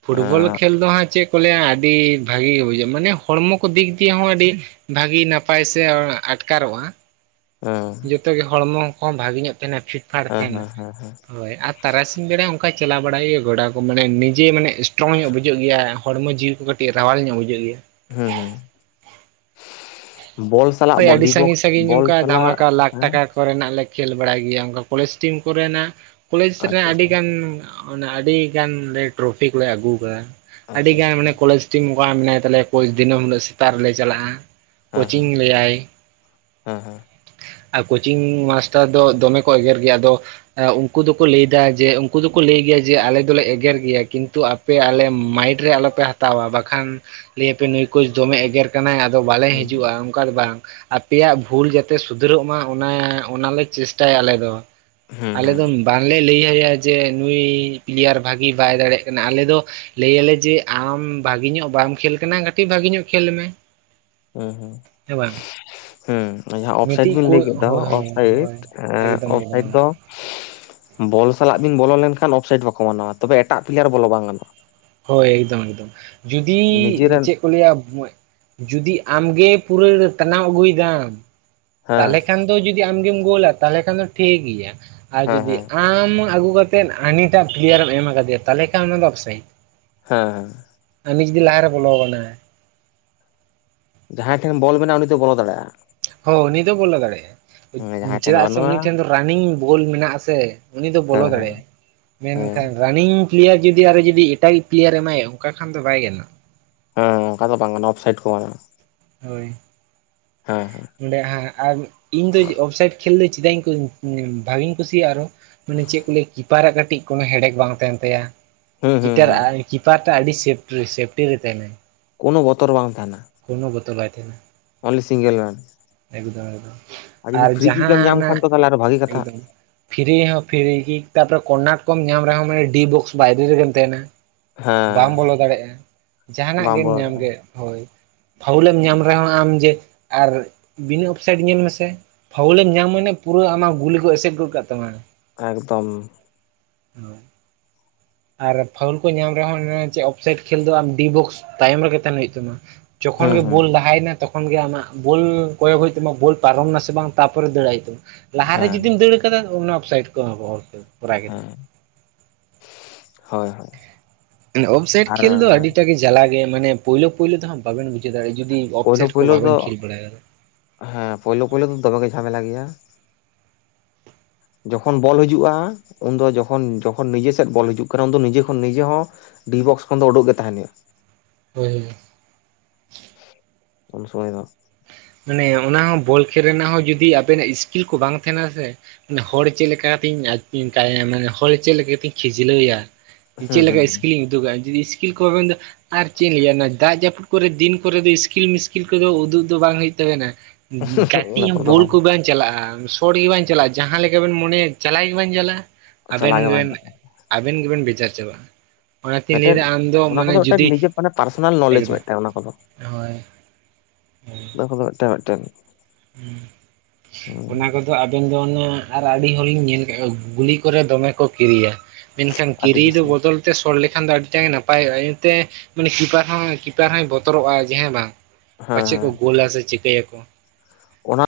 right: ᱯᱷᱩᱴᱵᱚᱞ
left: ᱦᱮᱸ
right: ᱠᱷᱮᱞ ᱫᱚ ᱦᱟᱸᱜ ᱪᱮᱫ ᱠᱚ ᱞᱟᱹᱭᱟ ᱟᱹᱰᱤ ᱵᱷᱟᱜᱮ ᱜᱮ ᱵᱩᱡᱷᱟᱹᱜᱼᱟ, ᱢᱟᱱᱮ ᱦᱚᱲᱢᱚ ᱠᱚ ᱫᱤᱠ ᱫᱤᱭᱮ ᱦᱚᱸ ᱟᱹᱰᱤ ᱵᱷᱟᱹᱜᱮ ᱱᱟᱯᱟᱭ ᱥᱮ ᱟᱴᱠᱟᱨᱚᱜᱼᱟ᱾
left: ᱦᱮᱸ᱾
right: ᱡᱚᱛᱚ ᱜᱮ ᱦᱚᱲᱢᱚ ᱠᱚ ᱵᱷᱟᱹᱜᱮ ᱧᱚᱜ ᱛᱟᱦᱮᱱᱟ, ᱯᱷᱤᱴᱯᱷᱟᱴ
left: ᱦᱮᱸ
right: ᱛᱟᱦᱮᱱᱟ᱾
left: ᱦᱮᱸ ᱦᱮᱸ
right: ᱦᱳᱭ ᱟᱨ ᱛᱟᱨᱟᱥᱤᱧ ᱵᱮᱲᱟ ᱚᱱᱠᱟᱭ ᱪᱟᱞᱟᱣ ᱵᱟᱲᱟᱭ ᱦᱚᱭᱳᱜ ᱜᱚᱰᱟ ᱠᱚ, ᱢᱟᱱᱮ ᱱᱤᱡᱮ ᱢᱟᱱᱮ ᱥᱴᱨᱚᱝ ᱧᱚᱜ ᱵᱩᱡᱷᱟᱹᱜ ᱜᱮᱭᱟ, ᱦᱚᱲᱢᱚ ᱡᱤᱣᱤ ᱠᱚ ᱠᱟᱹᱴᱤᱡ ᱨᱟᱣᱟᱞ ᱧᱚᱜ ᱵᱩᱡᱷᱟᱹᱜ ᱜᱮᱭᱟ᱾
left: ᱦᱮᱸ ᱦᱮᱸ, ᱵᱚᱞ ᱥᱟᱞᱟᱜ
right: ᱦᱳᱭ ᱟᱹᱰᱤ
left: ᱵᱚᱰᱤ ᱵᱚᱠᱥ
right: ᱥᱟᱺᱜᱤᱧ ᱥᱟᱺᱜᱤᱧ
left: ᱵᱚᱞ
right: ᱚᱱᱠᱟᱜ
left: ᱥᱟᱞᱟᱜ
right: ᱫᱷᱟᱢᱟᱠᱟ ᱞᱟᱠᱷ
left: ᱦᱮᱸ
right: ᱴᱟᱠᱟ ᱠᱚᱨᱮᱱᱟᱜ ᱞᱮ ᱠᱷᱮᱞ ᱵᱟᱲᱟᱭ ᱜᱮᱭᱟ, ᱚᱱᱠᱟ ᱠᱚᱞᱮᱡᱽ ᱴᱤᱢ ᱠᱚᱨᱮᱱᱟᱜ ᱠᱚᱞᱮᱡᱽ ᱨᱮᱱᱟᱜ
left: ᱟᱪᱪᱷᱟ
right: ᱟᱹᱰᱤᱜᱟᱱ ᱚᱱᱮ ᱟᱹᱰᱤ ᱜᱟᱱ ᱞᱮ ᱴᱨᱚᱯᱤᱠ ᱠᱚᱞᱮ ᱟᱹᱜᱩ ᱟᱠᱟᱫᱟ, ᱟᱹᱰᱤ
left: ᱟᱪᱪᱷᱟ
right: ᱜᱟᱱ
left: ᱟᱪᱪᱷᱟ
right: ᱢᱟᱱᱮ ᱠᱚᱞᱮᱡᱽ ᱴᱤᱢ ᱚᱝᱠᱟ ᱢᱮᱱᱟᱭ ᱛᱟᱞᱮᱭᱟ ᱠᱳᱪ ᱫᱤᱹᱢ ᱦᱤᱞᱳᱜ ᱥᱮᱛᱟᱜ ᱨᱮᱞᱮ ᱪᱟᱞᱟᱜᱼᱟ᱾
left: ᱦᱮᱸ ᱦᱮᱸ᱾
right: ᱞᱟᱹᱭᱼᱟᱭ
left: ᱦᱮᱸ
right: ᱟᱸ ᱠᱳᱪᱤᱝ ᱢᱟᱥᱴᱟᱨ ᱫᱚ ᱫᱚᱢᱮ ᱠᱚ ᱮᱜᱮᱨ ᱜᱮᱭᱟ, ᱟᱫᱚ ᱮᱸ ᱩᱱᱠᱩ ᱫᱚᱠᱚ ᱞᱟᱹᱭ ᱫᱟ ᱡᱮ, ᱩᱱᱠᱩ ᱫᱚᱠᱚ ᱞᱟᱹᱭ ᱜᱮᱭᱟ ᱡᱮ ᱟᱞᱮ ᱫᱚᱞᱮ ᱮᱜᱮᱨ ᱜᱮᱭᱟ ᱠᱤᱱᱛᱩ ᱟ ᱟᱯᱮ ᱟᱞᱮ ᱢᱟᱭᱤᱰ ᱨᱮ ᱟᱞᱚᱯᱮ ᱦᱟᱛᱟᱣᱼᱟ, ᱵᱟᱠᱷᱟᱱ ᱞᱟᱹᱭ ᱟᱯᱮ ᱱᱩᱭ ᱠᱩᱪ ᱫᱚᱢᱮ ᱮᱜᱮᱨ ᱠᱟᱱᱟᱭ, ᱟᱫᱚ ᱵᱟᱞᱮ
left: ᱦᱮᱸ
right: ᱦᱤᱡᱩᱜᱼᱟ᱾ ᱚᱠᱟ ᱫᱚ ᱵᱟᱝ, ᱟᱯᱮᱭᱟᱜ ᱵᱷᱩᱞ ᱡᱟᱛᱮ ᱥᱩᱫᱷᱨᱟᱹᱜᱽ ᱢᱟ ᱚᱱᱟ, ᱚᱱᱟ ᱞᱮ ᱪᱮᱥᱴᱟᱭᱟ ᱟᱞᱮ ᱫᱚ᱾
left: ᱦᱩᱸ
right: ᱟᱞᱮ ᱫᱚ
left: ᱦᱩᱸ
right: ᱵᱟᱝ ᱞᱮ ᱞᱟᱹᱭ ᱭᱟᱼᱭᱟ ᱡᱮ ᱱᱩᱭ ᱯᱞᱮᱭᱟᱨ ᱵᱷᱟᱜᱤ ᱵᱟᱭ ᱫᱟᱲᱮᱭᱟᱜᱽ ᱠᱟᱱᱟ, ᱟᱞᱮ ᱫᱚ ᱞᱟᱹᱭ ᱭᱟᱞᱮ ᱡᱮ ᱟᱢ ᱵᱷᱟᱜᱮ ᱧᱚᱜᱽ ᱵᱟᱢ ᱠᱷᱮᱞ ᱠᱟᱱᱟ, ᱠᱟᱹᱴᱤᱡᱽ ᱵᱷᱟᱜᱮ ᱧᱚᱜ ᱠᱷᱹᱮᱞ ᱢᱮ᱾
left: ᱦᱩᱸ ᱦᱩᱸ᱾
right: ᱦᱮᱸ, ᱵᱟᱝ?
left: ᱦᱩᱸ᱾ ᱡᱟᱦᱟᱸ ᱚᱯᱷᱥᱟᱭᱤᱴ
right: ᱢᱤᱫᱴᱤᱡ
left: ᱵᱮᱱ
right: ᱠᱳ
left: ᱞᱟᱹᱭ ᱠᱮᱫ ᱫᱚ
right: ᱦᱳᱭ ᱦᱳᱭ
left: ᱚᱯᱷᱥᱟᱭᱤᱴ,
right: ᱦᱳᱭ
left: ᱮᱸ
right: ᱮᱠᱫᱚᱢ
left: ᱚᱯᱷᱥᱟᱭᱤᱴ
right: ᱮᱠᱫᱚᱢ
left: ᱫᱚ ᱵᱚᱞ ᱥᱟᱞᱟᱜᱽ ᱵᱤᱱ ᱵᱚᱞᱚ ᱞᱮᱱᱠᱷᱟᱱ ᱚᱯᱷᱥᱟᱭᱤᱴ ᱵᱟᱠᱚ ᱢᱟᱱᱟᱣᱟ, ᱛᱚᱵᱮ ᱮᱴᱟᱜ ᱯᱞᱮᱭᱟᱨ ᱵᱚᱞᱚ ᱵᱟᱝ ᱜᱟᱱᱚᱜᱼᱟ᱾
right: ᱦᱳᱭ, ᱮᱠᱫᱚᱢ ᱮᱠᱫᱚᱢ, ᱡᱩᱫᱤ
left: ᱱᱤᱡᱮᱨᱮᱱ
right: ᱪᱮᱜᱽ ᱠᱚ ᱞᱟᱹᱭᱟ, ᱡᱩᱫᱤ ᱟᱢᱜᱮ ᱯᱩᱨᱟᱹ ᱴᱟᱱᱟᱣ ᱟᱹᱜᱩᱭ ᱮᱫᱟᱢ ᱛᱟᱦᱞᱮ
left: ᱦᱮᱸ
right: ᱠᱷᱟᱱ ᱫᱚ ᱡᱩᱫᱤ ᱟᱢᱜᱮᱢ ᱜᱳᱞᱟ ᱛᱟᱦᱚᱞᱮ ᱠᱷᱟᱱ ᱫᱚ ᱴᱷᱤᱠ ᱜᱮᱭᱟ, ᱟᱨ
left: ᱦᱮᱸ
right: ᱡᱩᱫᱤ
left: ᱦᱮᱸ
right: ᱟᱢ ᱟᱹᱜᱩ ᱠᱟᱛᱮ ᱛᱮᱫᱽ ᱦᱟᱱᱤᱴᱟᱜ ᱯᱞᱮᱭᱟᱨ ᱮᱢ ᱟᱠᱟᱫᱮᱭᱟ ᱛᱟᱦᱞᱮ ᱠᱷᱟᱱ ᱚᱱᱟ ᱫᱚ ᱚᱯᱷᱥᱟᱭᱤᱴ᱾
left: ᱦᱮᱸᱻ᱾
right: ᱦᱟᱹᱱᱤ ᱡᱩᱫᱤ ᱞᱟᱦᱟ ᱨᱮ ᱵᱚᱞᱚ ᱜᱚᱫ ᱱᱟ᱾
left: ᱡᱟᱦᱟᱸᱭ ᱴᱷᱮᱱ ᱵᱚᱞ ᱢᱮᱱᱟᱜᱼᱟ, ᱩᱱᱤ ᱫᱚ ᱵᱚᱞᱚ ᱫᱟᱲᱮᱜᱼᱟ᱾
right: ᱦᱚᱸ ᱩᱱᱤ ᱫᱚ ᱵᱚᱞᱚ ᱫᱟᱲᱮᱜᱼᱟ᱾
left: ᱡᱟᱦᱟᱸᱭ ᱴᱷᱮᱱ
right: ᱪᱮᱫᱟᱜ ᱥᱮ
left: ᱵᱟᱹᱱᱩᱜᱼᱟ
right: ᱩᱱᱤ ᱴᱷᱮᱱ ᱫᱚ ᱨᱟᱱᱤᱝ ᱵᱳᱞ ᱢᱮᱱᱟᱜ ᱟᱥᱮ, ᱩᱱᱤ ᱫᱚ ᱵᱚᱞᱚ
left: ᱦᱮᱸ ᱦᱮᱸ
right: ᱫᱟᱲᱮᱭᱟᱜᱼᱟ ᱮ᱾ ᱢᱮᱱᱠᱷᱟᱱ ᱨᱟᱱᱤᱝ ᱯᱞᱮᱭᱟᱨ ᱡᱩᱫᱤ, ᱟᱨᱚ ᱡᱩᱫᱤ ᱮᱴᱟᱜᱤᱡᱽ ᱯᱞᱤᱭᱟᱨ ᱮ ᱮᱢᱟᱭᱟ ᱚᱱᱠᱟ ᱠᱷᱟᱡᱽ ᱫᱚ ᱵᱟᱭ ᱜᱟᱱᱚᱜᱼᱟ᱾
left: ᱦᱮᱸ ᱚᱱᱠᱟ ᱫᱚ ᱵᱟᱝ ᱜᱟᱱᱚᱜᱼᱟ ᱚᱯᱷᱥᱟᱭᱤᱴ ᱠᱚ ᱮᱢᱟᱢᱟ᱾
right: ᱦᱳᱭ᱾ ᱚᱸᱰᱮ ᱦᱟᱜᱽ, ᱟᱨ ᱤᱧ ᱫᱚ ᱚᱯᱷᱥᱟᱭᱤᱰ ᱠᱷᱮᱞ ᱫᱚ ᱪᱮᱫᱟᱜᱽ ᱤᱧ ᱠᱩ, ᱵᱷᱟᱜᱤᱧ ᱠᱩᱥᱤᱭᱟᱜᱼᱟ, ᱟᱨᱚ ᱢᱟᱱᱮ ᱪᱮᱫ ᱠᱩᱹᱞᱮᱭ ᱠᱤᱯᱟᱨᱟᱜ ᱠᱟᱹᱴᱤᱡ ᱠᱳᱱᱳ ᱦᱮᱰᱮᱠ ᱵᱟᱝ ᱛᱟᱦᱮᱱ ᱛᱟᱭᱟ᱾
left: ᱦᱩᱸ ᱦᱩᱸ᱾
right: ᱴᱮᱨ
left: ᱦᱩᱸ
right: ᱟᱭ ᱠᱤᱯᱟᱨᱴᱟᱜ ᱟᱹᱰᱤ ᱥᱮᱯᱴ ᱨᱮ, ᱥᱮᱯᱴᱤ ᱨᱮ ᱛᱟᱦᱮᱱᱟᱭ᱾
left: ᱠᱳᱱᱳ ᱵᱚᱛᱚᱨ ᱵᱟᱝ ᱛᱟᱦᱮᱱᱟ᱾
right: ᱠᱳᱱᱳ ᱵᱚᱛᱚᱨ ᱵᱟᱭ ᱛᱟᱦᱮᱱᱟ᱾
left: ᱳᱱᱞᱤ ᱥᱤᱝᱜᱮᱞ ᱢᱮᱱ᱾
right: ᱮᱠᱫᱚᱢ ᱮᱠᱫᱚᱢ᱾ ᱟᱨ ᱡᱟᱦᱟᱸ
left: ᱧᱟᱢ
right: ᱚᱱᱟ,
left: ᱠᱷᱟᱱ ᱛᱚ ᱛᱟᱦᱚᱞᱮ ᱟᱨᱚ ᱵᱷᱟᱜᱤ ᱠᱟᱛᱷᱟ
right: ᱮᱠᱫᱚᱢ᱾ ᱯᱷᱤᱨᱤ ᱦᱚᱸ ᱯᱷᱤᱨᱤ ᱜᱤ, ᱛᱟᱯᱚᱨᱮ ᱠᱚᱨᱱᱟᱴ ᱠᱚᱢ ᱧᱟᱢ ᱨᱮᱦᱚᱸ ᱢᱟᱱᱮ ᱰᱤ ᱵᱚᱠᱥ ᱵᱟᱭᱨᱮ ᱨᱮᱜᱮᱢ ᱛᱟᱦᱮᱱᱟ᱾
left: ᱦᱮᱸ
right: ᱵᱟᱢ ᱵᱚᱞᱚ ᱫᱟᱲᱮᱜᱼᱟ, ᱡᱟᱦᱟᱸᱱᱟᱜᱽ
left: ᱵᱟᱢ
right: ᱜᱮᱢ
left: ᱵᱚᱞᱚ
right: ᱧᱟᱢ
left: ᱫᱟᱲᱮᱭᱟᱜᱼᱟ
right: ᱜᱮ, ᱦᱳᱭ᱾ ᱯᱷᱟᱣᱩᱞᱮᱢ ᱧᱟᱢ ᱨᱮᱦᱚᱸ ᱟᱢ ᱡᱮ, ᱟᱨ ᱵᱤᱱᱟᱹ ᱚᱯᱷᱥᱟᱭᱤᱴ ᱧᱮᱞ ᱢᱮᱥᱮ ᱯᱷᱟᱣᱩᱞᱮᱢ ᱧᱟᱢ ᱢᱟᱱᱮ ᱯᱩᱨᱟᱹ ᱟᱢᱟᱜ ᱜᱩᱞ ᱜᱮᱠᱚ ᱮᱥᱮᱫᱽ ᱜᱚᱫᱽ ᱠᱟᱜᱽ ᱛᱟᱢᱟ᱾
left: ᱮᱠᱫᱚᱢ᱾
right: ᱦᱮᱞᱳᱣ᱾ ᱟᱨ ᱯᱷᱟᱣᱩᱞ ᱠᱚ ᱧᱟᱢ ᱨᱮᱦᱚᱸ, ᱚᱱᱮ ᱪᱮᱜᱽ ᱚᱯᱷᱥᱟᱭᱤᱴ ᱠᱷᱮᱞ ᱫᱚ ᱟᱢ ᱰᱤ ᱵᱚᱠᱥ ᱛᱟᱭᱚᱢ ᱨᱮᱜᱮ ᱛᱟᱦᱮᱱ ᱦᱩᱭᱩᱜᱽ ᱛᱟᱢᱟ᱾ ᱡᱚᱠᱷᱚᱱ
left: ᱦᱩᱸ
right: ᱜᱮ
left: ᱦᱩᱸ
right: ᱵᱳᱞ ᱞᱟᱦᱟᱭᱮᱱᱟ ᱛᱚᱠᱷ ᱛᱚᱠᱷᱚᱱ ᱜᱮ ᱟᱢᱟᱜ ᱵᱳᱞ ᱠᱚᱭᱚᱜᱽ ᱦᱩᱭᱩᱜᱽ ᱛᱟᱢᱟ ᱵᱳᱞ ᱯᱟᱨᱚᱢ ᱱᱟᱥᱮ ᱵᱟᱝ ᱛᱟᱨᱯᱚᱨᱮ ᱫᱟᱹᱲᱟᱜ ᱦᱩᱭᱩᱜ ᱛᱟᱢᱟ᱾ ᱞᱟᱦᱟᱨᱮ
left: ᱦᱮᱸ
right: ᱡᱩᱫᱤᱢ ᱫᱟᱹᱲ ᱟᱠᱟᱫᱟ ᱚᱱᱟ ᱚᱯᱷᱥᱟᱭᱤᱴ ᱠᱚ ᱮᱦᱚᱵᱟ ᱟᱨᱠᱤ᱾
left: ᱦᱮᱸ᱾ [unintelligible]
right: ᱚᱯᱷᱥᱟᱭᱤ
left: ᱟᱨ
right: ᱠᱷᱮᱹᱞ ᱫᱚ ᱟᱹᱰᱤᱴᱟᱜ ᱜᱮ ᱡᱟᱞᱟ ᱜᱮᱭᱟ ᱢᱟᱱᱮ ᱯᱳᱭᱞᱳ ᱯᱳᱭᱞᱳ ᱫᱚᱦᱟᱜᱽ ᱵᱟᱵᱮᱱ ᱵᱩᱡᱷᱟᱹᱣ ᱫᱟᱲᱮᱭᱟᱜ-ᱟ᱾ ᱡᱩᱫᱤ
left: ᱯᱳᱭᱞᱳ
right: ᱚᱯᱷᱥᱟᱭᱤᱴ ᱠᱚ
left: ᱯᱳᱭᱞᱳ ᱫᱚ
right: ᱵᱟᱵᱮᱱ ᱠᱷᱮᱹᱞ ᱵᱟᱲᱟ ᱠᱟᱫᱟ᱾
left: ᱦᱮᱸ ᱯᱳᱭᱞᱳ ᱯᱳᱭᱞᱳ ᱫᱚᱢᱮ ᱜᱮ ᱡᱷᱟᱢᱮᱞᱟ ᱜᱮᱭᱟ᱾ ᱡᱚᱠᱷᱚᱱ ᱵᱚᱞ ᱦᱤᱡᱩᱜᱼᱟ ᱩᱱᱫᱚ ᱡᱚᱠᱷᱚᱱ ᱡᱚᱠᱷᱚᱱ ᱱᱤᱡᱮ ᱥᱮᱫ ᱵᱚᱞ ᱦᱤᱡᱩᱜᱽ ᱠᱟᱱᱟ ᱩᱱᱫᱚ ᱱᱤᱡᱮ ᱠᱷᱚᱱ ᱱᱤᱡᱮ ᱦᱚᱸ ᱰᱤ ᱵᱚᱠᱥ ᱠᱷᱚᱱ ᱫᱚ ᱩᱰᱩᱜᱽ ᱜᱮ ᱛᱟᱸᱦᱮᱱ ᱦᱩᱭᱩᱜᱼᱟ᱾
right: ᱦᱩᱸ᱾
left: ᱩᱱ ᱥᱚᱢᱚᱭ ᱫᱚ
right: ᱢᱟᱱᱮ ᱚᱱᱟ ᱦᱚᱸ ᱵᱚᱞ ᱠᱷᱮᱹᱞ ᱨᱮᱱᱟᱜ ᱦᱚᱸ ᱡᱩᱫᱤ ᱟᱵᱮᱱᱟᱜ ᱤᱥᱠᱤᱞ ᱠᱚ ᱵᱟᱝ ᱛᱟᱸᱦᱮᱱᱟ ᱥᱮ ᱢᱟᱱᱮ ᱦᱚᱲ ᱪᱮᱫ ᱞᱮᱠᱟ ᱠᱟᱛᱤᱧ ᱠᱟᱭ ᱢᱟᱱᱮ ᱦᱚᱲ ᱪᱮᱫ ᱞᱮᱠᱟ ᱠᱟᱛᱤᱧ ᱠᱷᱤᱡᱽᱞᱟᱹᱣᱮᱭᱟ ᱪᱮᱫ
left: ᱦᱩᱸ
right: ᱞᱮᱠᱟ
left: ᱦᱩᱸ
right: ᱤᱥᱠᱤᱞᱤᱧ ᱩᱫᱩᱜᱟ, ᱟᱨ [unintelligible] ᱢᱩᱤᱥᱠᱤᱞ ᱠᱚ ᱢᱮᱱ ᱫᱚ ᱟᱨ ᱪᱮᱫ ᱤᱧ ᱞᱟᱹᱭᱟ ᱚᱱᱟ ᱫᱟᱜ ᱡᱟᱹᱯᱩᱫ ᱠᱚᱨᱮ ᱫᱤᱱ ᱠᱚᱨᱮ ᱫᱚ ᱤᱥᱠᱤᱞ-ᱢᱤᱥᱠᱤᱞ ᱠᱚᱫᱚ ᱩᱫᱩᱜ ᱫᱚ ᱵᱟᱝ ᱦᱩᱭᱩᱜ ᱛᱟᱵᱮᱱᱟ᱾ ᱠᱟᱴᱤ
left: ᱚᱱᱟ
right: ᱦᱚᱸ
left: ᱠᱚᱨᱮ ᱫᱚ
right: ᱵᱳᱞ
left: ᱵᱟᱝ
right: ᱠᱚ ᱵᱮᱱ ᱪᱟᱞᱟᱜᱼᱟ ᱥᱚᱴ ᱜᱮ ᱵᱟᱝ ᱪᱟᱞᱟᱜᱼᱟ ᱡᱟᱦᱟᱸ ᱞᱮᱠᱟ ᱵᱮᱱ ᱢᱚᱱᱮᱭᱟ ᱪᱟᱞᱟᱭ ᱜᱮ ᱵᱟᱝ ᱪᱟᱞᱟᱜᱼᱟ᱾ ᱟᱵᱮᱱ
left: ᱪᱟᱞᱟᱣ ᱜᱮ ᱵᱟᱝ
right: ᱜᱮᱵᱮᱱ,
left: ᱪᱟᱞᱟᱜᱼᱟ
right: ᱟᱵᱮᱱ ᱜᱮᱵᱮᱱ ᱵᱮᱡᱟᱨ ᱪᱟᱵᱟᱜᱼᱟ᱾ ᱚᱱᱟᱛᱤᱧ
left: ᱢᱤᱫᱴᱮᱱ
right: ᱞᱟᱹᱭᱫᱟ ᱟᱢ ᱫᱚ
left: ᱚᱱᱟ
right: ᱢᱟᱱᱮ
left: ᱠᱚᱫᱚ ᱢᱤᱫᱴᱮᱱ
right: ᱡᱩᱫᱤ,
left: ᱱᱤᱡᱮ ᱢᱟᱱᱮ ᱯᱟᱨᱥᱚᱱᱟᱞ ᱱᱚᱞᱮᱡᱽ
right: ᱮᱠᱫᱚᱢ ᱦᱳᱭ᱾
left: ᱵᱟᱠᱷ ᱫᱚ ᱢᱮᱫᱴᱮᱡ ᱢᱮᱫᱴᱮᱡ᱾
right: ᱦᱩᱸ, ᱚᱱᱟ ᱠᱚ ᱜᱮ ᱟᱵᱮᱱ ᱫᱚ ᱚᱱᱟ ᱟᱨ ᱟᱹᱰᱤ ᱦᱚᱲᱤᱧ ᱧᱮᱞ ᱠᱮᱜ ᱠᱚᱣᱟ ᱜᱩᱞᱤ ᱠᱚᱨᱮ ᱫᱚᱢᱮ ᱠᱚ ᱠᱤᱨᱤᱭᱟ᱾ ᱢᱮᱱᱠᱷᱟᱱ
left: ᱟᱹᱰᱤ
right: ᱠᱤᱨᱤ ᱫᱚ
left: ᱵᱮᱥᱤ ᱦᱮᱸ
right: ᱵᱚᱫᱚᱞ ᱛᱮ ᱥᱚᱴ ᱞᱮᱠᱷᱟᱱ ᱫᱚ ᱟᱹᱰᱤᱴᱟ ᱜᱮ ᱱᱟᱯᱟᱭᱚᱜᱼᱟ᱾ ᱤᱱᱟᱹᱛᱮ ᱢᱟᱱᱮ ᱠᱤᱯᱟᱨ ᱦᱚᱸ ᱠᱤᱯᱟᱨ ᱦᱚᱸᱭ ᱵᱚᱛᱚᱨᱚᱜᱼᱟ ᱡᱮ ᱦᱮᱸ ᱵᱟᱝ, ᱯᱟᱪᱮᱫ ᱠᱚ
left: ᱦᱮᱸ
right: ᱜᱳᱞᱟ ᱥᱮ ᱪᱤᱠᱟᱹᱭᱟ ᱠᱚ᱾
left: ᱚᱱᱟ